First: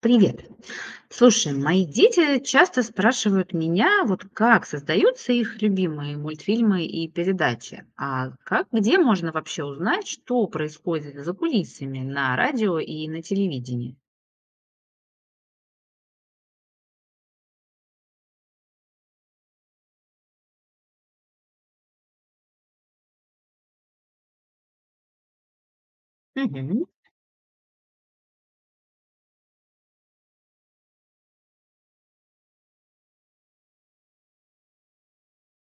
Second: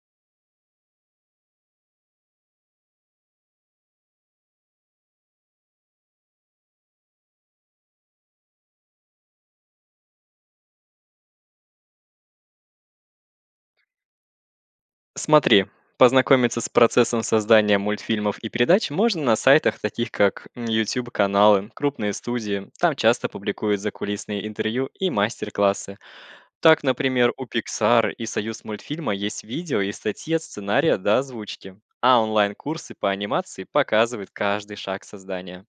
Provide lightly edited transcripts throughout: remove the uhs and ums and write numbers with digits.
Привет. Слушай, мои дети часто спрашивают меня, вот как создаются их любимые мультфильмы и передачи, а как, где можно вообще узнать, что происходит за кулисами на радио и на телевидении? Смотри, познакомиться с процессом создания мультфильмов и передач можно на сайтах таких как YouTube-каналы, крупные студии. Там часто публикуют закулисные интервью и мастер-классы. Так, Мгм. например, у Pixar и Союз мультфильма есть видео и статьи от сценария до озвучки. А онлайн-курсы по анимации показывают каждый шаг создания.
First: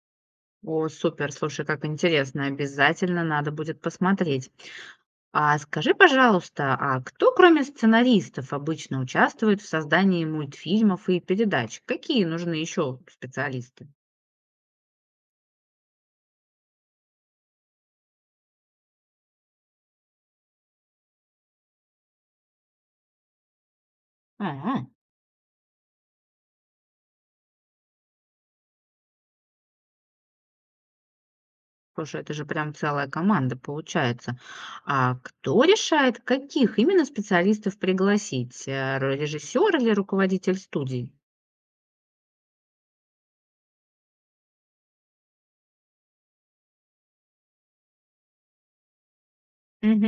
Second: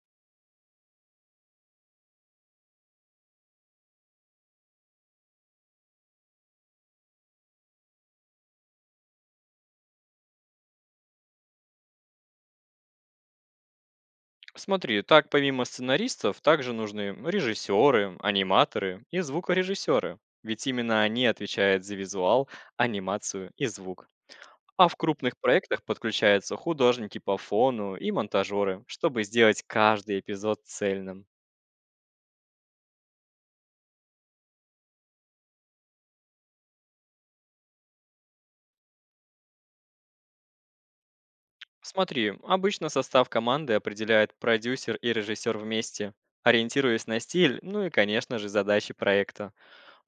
О, супер, слушай, как интересно, обязательно надо будет посмотреть. А скажи, пожалуйста, а кто, кроме сценаристов, обычно участвует в создании мультфильмов и передач? Какие нужны еще специалисты? Смотри, так помимо сценаристов также нужны режиссеры, аниматоры и звукорежиссеры. Ведь именно они отвечают за визуал, анимацию и звук. Ага. А в крупных проектах подключаются художники по фону и монтажеры, чтобы сделать каждый эпизод цельным. Слушай, это же прям целая команда получается. А кто решает, каких именно специалистов пригласить? Режиссер или руководитель студии? Смотри, обычно состав команды определяет продюсер и режиссер вместе, ориентируясь на стиль, ну и, конечно же, задачи проекта.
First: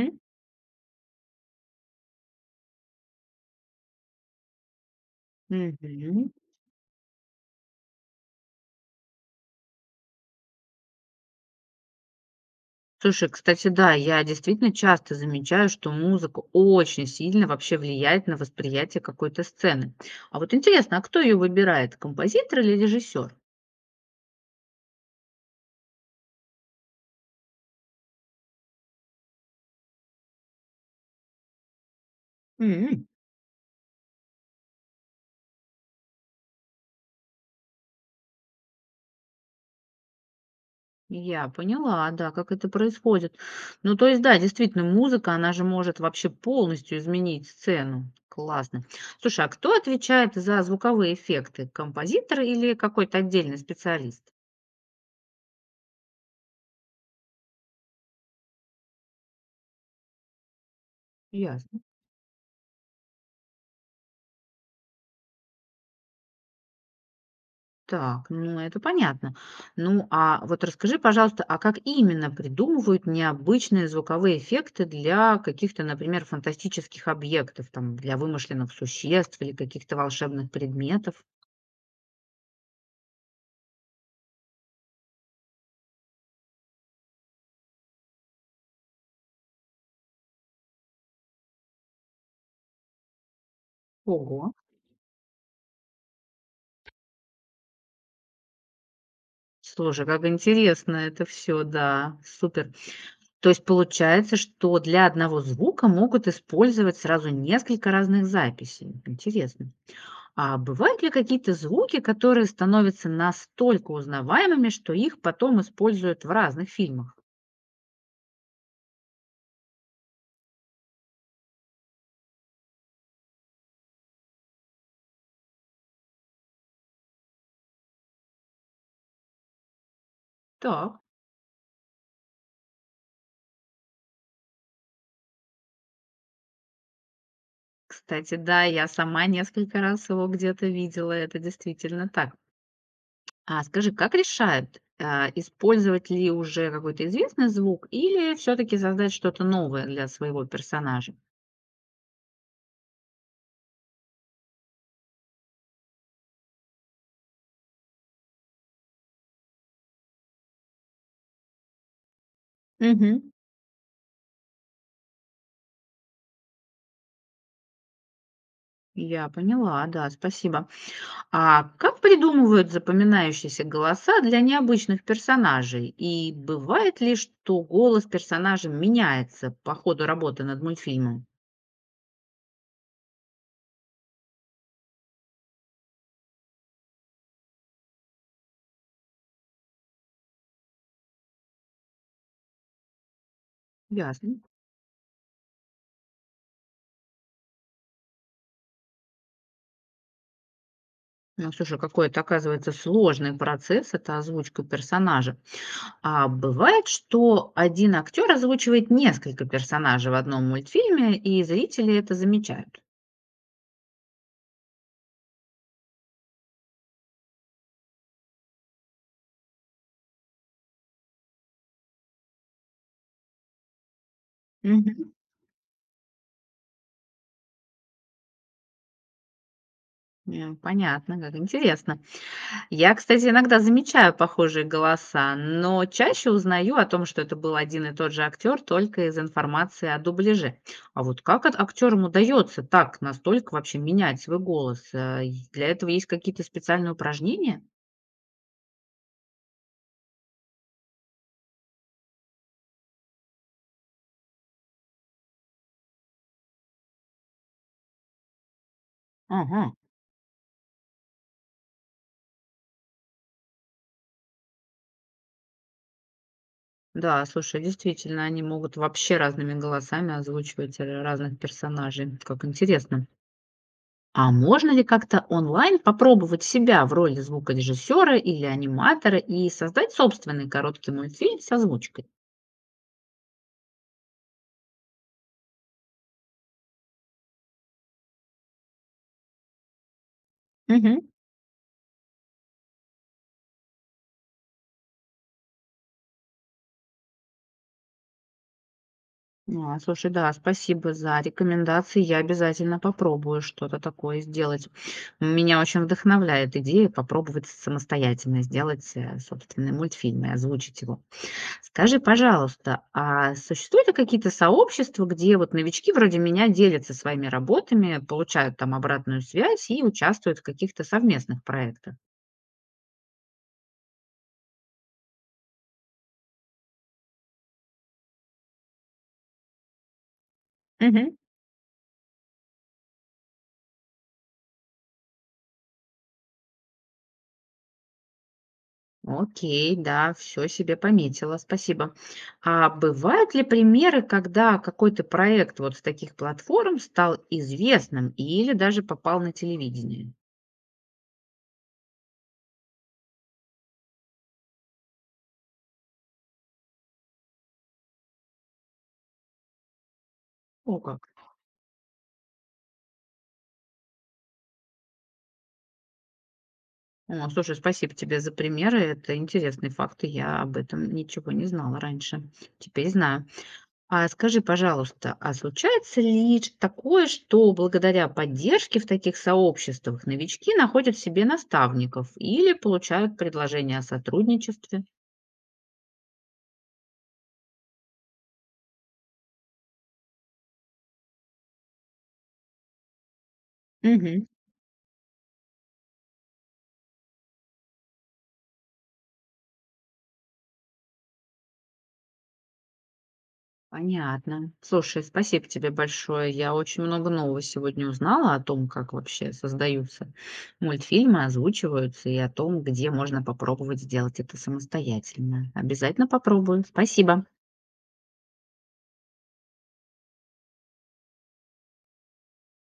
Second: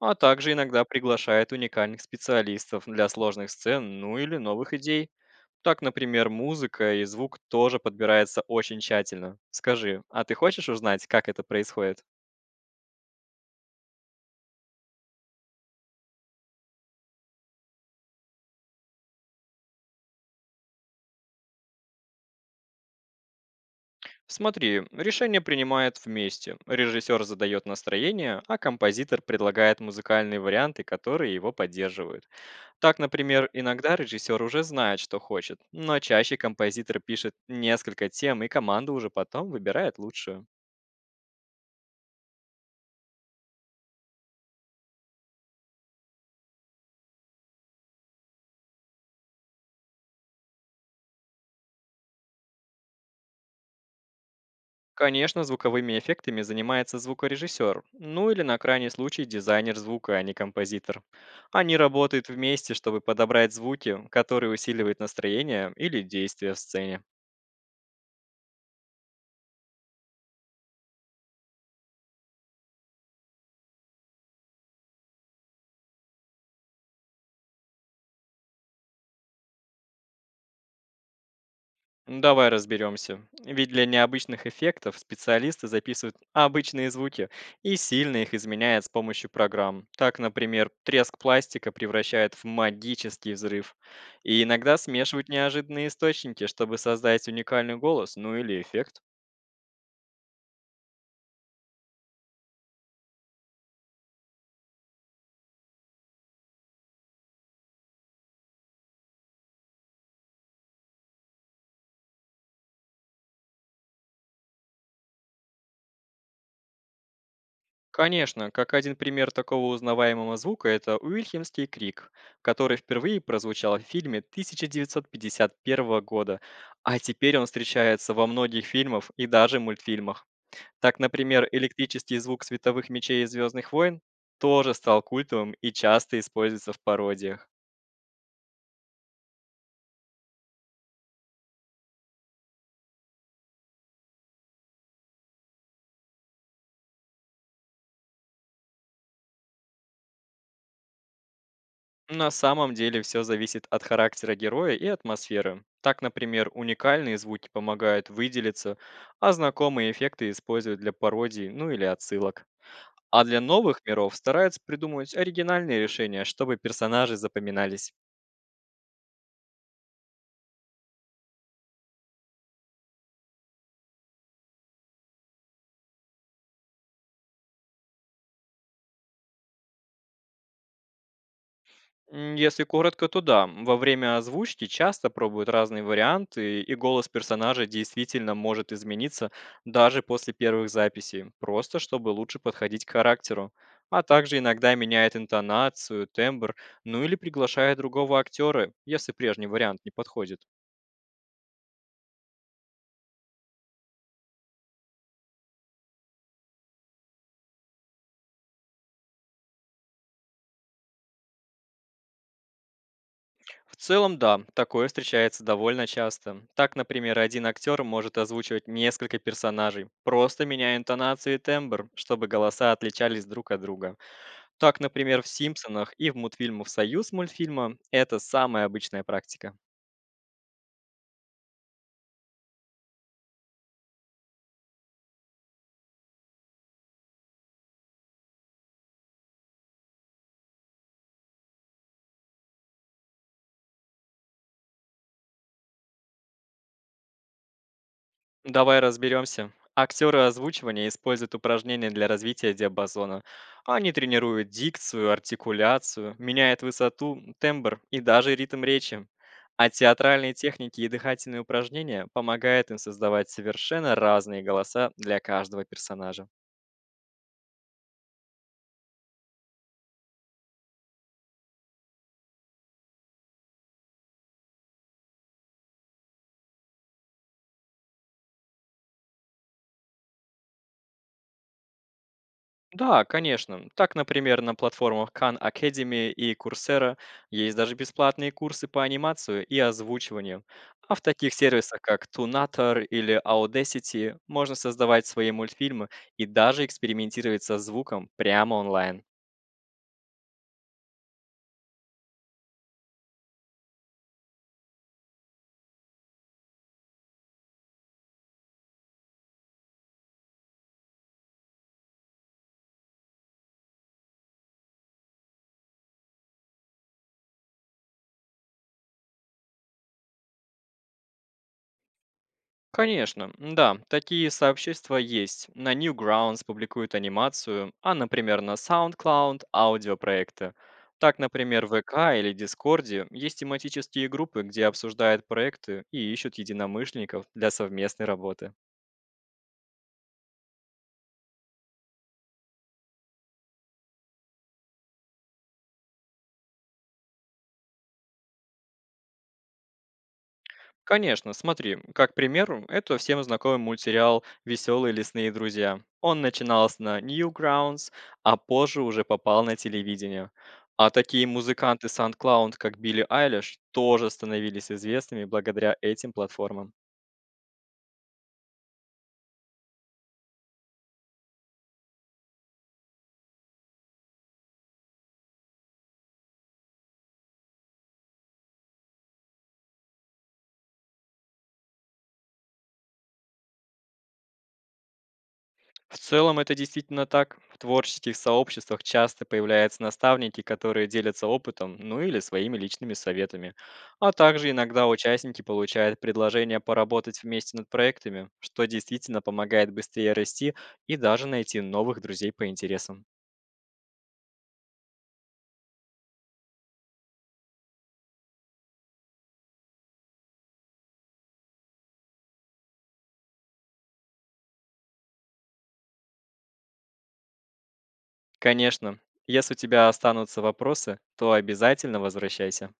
А также иногда приглашает уникальных специалистов для сложных сцен, ну или новых идей. Так, например, Мгм. музыка и звук тоже подбирается очень тщательно. Скажи, а ты хочешь узнать, как это происходит? Слушай, кстати, да, я действительно часто замечаю, что музыка очень сильно вообще влияет на восприятие какой-то сцены. А вот интересно, а кто ее выбирает, композитор или режиссер? Смотри, решение принимают вместе. Режиссер задает настроение, а композитор предлагает музыкальные варианты, которые его поддерживают. Так, например, иногда режиссер уже знает, что хочет, но чаще композитор пишет несколько тем, и команда уже потом выбирает лучшую. Я поняла, да, как это происходит. Ну, то есть, да, действительно, музыка, она же может вообще полностью изменить сцену. Классно. Слушай, а кто отвечает за звуковые эффекты? Композитор или какой-то отдельный специалист? Конечно, звуковыми эффектами занимается звукорежиссер, ну или на крайний случай дизайнер звука, а не композитор. Они Ясно. работают вместе, чтобы подобрать звуки, которые усиливают настроение или действие в сцене. Так, ну это понятно. Ну, а вот расскажи, пожалуйста, а как именно придумывают необычные звуковые эффекты для каких-то, например, фантастических объектов, там, для вымышленных существ или каких-то волшебных предметов? Ну, давай разберемся. Ведь для необычных эффектов специалисты записывают обычные звуки и сильно их изменяют с помощью программ. Так, например, треск пластика превращает в магический взрыв. И Ого. иногда смешивают неожиданные источники, чтобы создать уникальный голос, ну или эффект. Слушай, как интересно это все, да, супер. То есть получается, что для одного звука могут использовать сразу несколько разных записей. Интересно. А бывают ли какие-то звуки, которые становятся настолько узнаваемыми, что их потом используют в разных фильмах? Конечно, как один пример такого узнаваемого звука, это Уильхемский крик, который впервые прозвучал в фильме 1951 года, а теперь он встречается во многих фильмах и даже мультфильмах. Так, Так, например, электрический звук световых мечей из «Звездных войн» тоже стал культовым и часто используется в пародиях. кстати, да, я сама несколько раз его где-то видела, это действительно так. А скажи, как решают, использовать ли уже какой-то известный звук или все таки создать что-то новое для своего персонажа? На самом деле все зависит от характера героя и атмосферы. Так, например, уникальные звуки помогают выделиться, а знакомые эффекты используют для пародий, ну или отсылок. А Мгм. для новых миров стараются придумывать оригинальные решения, чтобы персонажи запоминались. Я поняла, да, спасибо. А как придумывают запоминающиеся голоса для необычных персонажей? И бывает ли, что голос персонажа меняется по ходу работы над мультфильмом? Если коротко, то да. Во время озвучки часто пробуют разные варианты, и голос персонажа действительно может измениться даже после первых записей, просто чтобы лучше подходить к характеру. А также Ясно. иногда меняет интонацию, тембр, ну или приглашает другого актера, если прежний вариант не подходит. Ну, слушай, какой это, оказывается, сложный процесс, это озвучка персонажа. А бывает, что один актер озвучивает несколько персонажей в одном мультфильме, и зрители это замечают. В целом, да, такое встречается довольно часто. Так, например, один актер может озвучивать несколько персонажей, просто меняя интонацию и тембр, чтобы голоса отличались друг от друга. Так, Мгм. например, в «Симпсонах» и в мультфильмах «Союз» мультфильма это самая обычная практика. Понятно, как интересно. Я, кстати, иногда замечаю похожие голоса, но чаще узнаю о том, что это был один и тот же актер, только из информации о дубляже. А вот как от актерам удается так настолько вообще менять свой голос? Для этого есть какие-то специальные упражнения? Давай разберемся. Актеры озвучивания используют упражнения для развития диапазона. Они тренируют дикцию, артикуляцию, меняют высоту, тембр и даже ритм речи. А Ага. театральные техники и дыхательные упражнения помогают им создавать совершенно разные голоса для каждого персонажа. Да, слушай, действительно, они могут вообще разными голосами озвучивать разных персонажей. Как интересно. А можно ли как-то онлайн попробовать себя в роли звукорежиссера или аниматора и создать собственный короткий мультфильм с озвучкой? Да, конечно. Так, например, на платформах Khan Academy и Coursera есть даже бесплатные курсы по анимации и озвучиванию. А в Мгм. таких сервисах, как Tunator или Audacity, можно создавать свои мультфильмы и даже экспериментировать со звуком прямо онлайн. А, слушай, да, спасибо за рекомендации. Я обязательно попробую что-то такое сделать. Меня очень вдохновляет идея попробовать самостоятельно сделать собственный мультфильм и озвучить его. Скажи, пожалуйста, а существуют ли какие-то сообщества, где вот новички вроде меня делятся своими работами, получают там обратную связь и участвуют в каких-то совместных проектах? Конечно, да, такие сообщества есть. На Newgrounds публикуют анимацию, а, например, на SoundCloud аудиопроекты. Мгм. Так, например, в ВК или Дискорде есть тематические группы, где обсуждают проекты и ищут единомышленников для совместной работы. Окей, да, все себе пометила, спасибо. А бывают ли примеры, когда какой-то проект вот с таких платформ стал известным или даже попал на телевидение? Конечно, смотри, как пример, это всем знакомый мультсериал «Веселые лесные друзья». Он начинался на Newgrounds, а позже уже попал на телевидение. О, А как. такие музыканты SoundCloud, как Билли Айлиш, тоже становились известными благодаря этим платформам. О, слушай, спасибо тебе за примеры, это интересные факты, я об этом ничего не знала раньше, теперь знаю. А скажи, пожалуйста, а случается ли такое, что благодаря поддержке в таких сообществах новички находят себе наставников или получают предложения о сотрудничестве? В целом это действительно так. В творческих сообществах часто появляются наставники, которые делятся опытом, ну или своими личными советами. А Мгм. также иногда участники получают предложение поработать вместе над проектами, что действительно помогает быстрее расти и даже найти новых друзей по интересам. Понятно. Слушай, спасибо тебе большое. Я очень много нового сегодня узнала о том, как вообще создаются мультфильмы, озвучиваются и о том, где можно попробовать сделать это самостоятельно. Обязательно попробую. Спасибо. Конечно, если у тебя останутся вопросы, то обязательно возвращайся.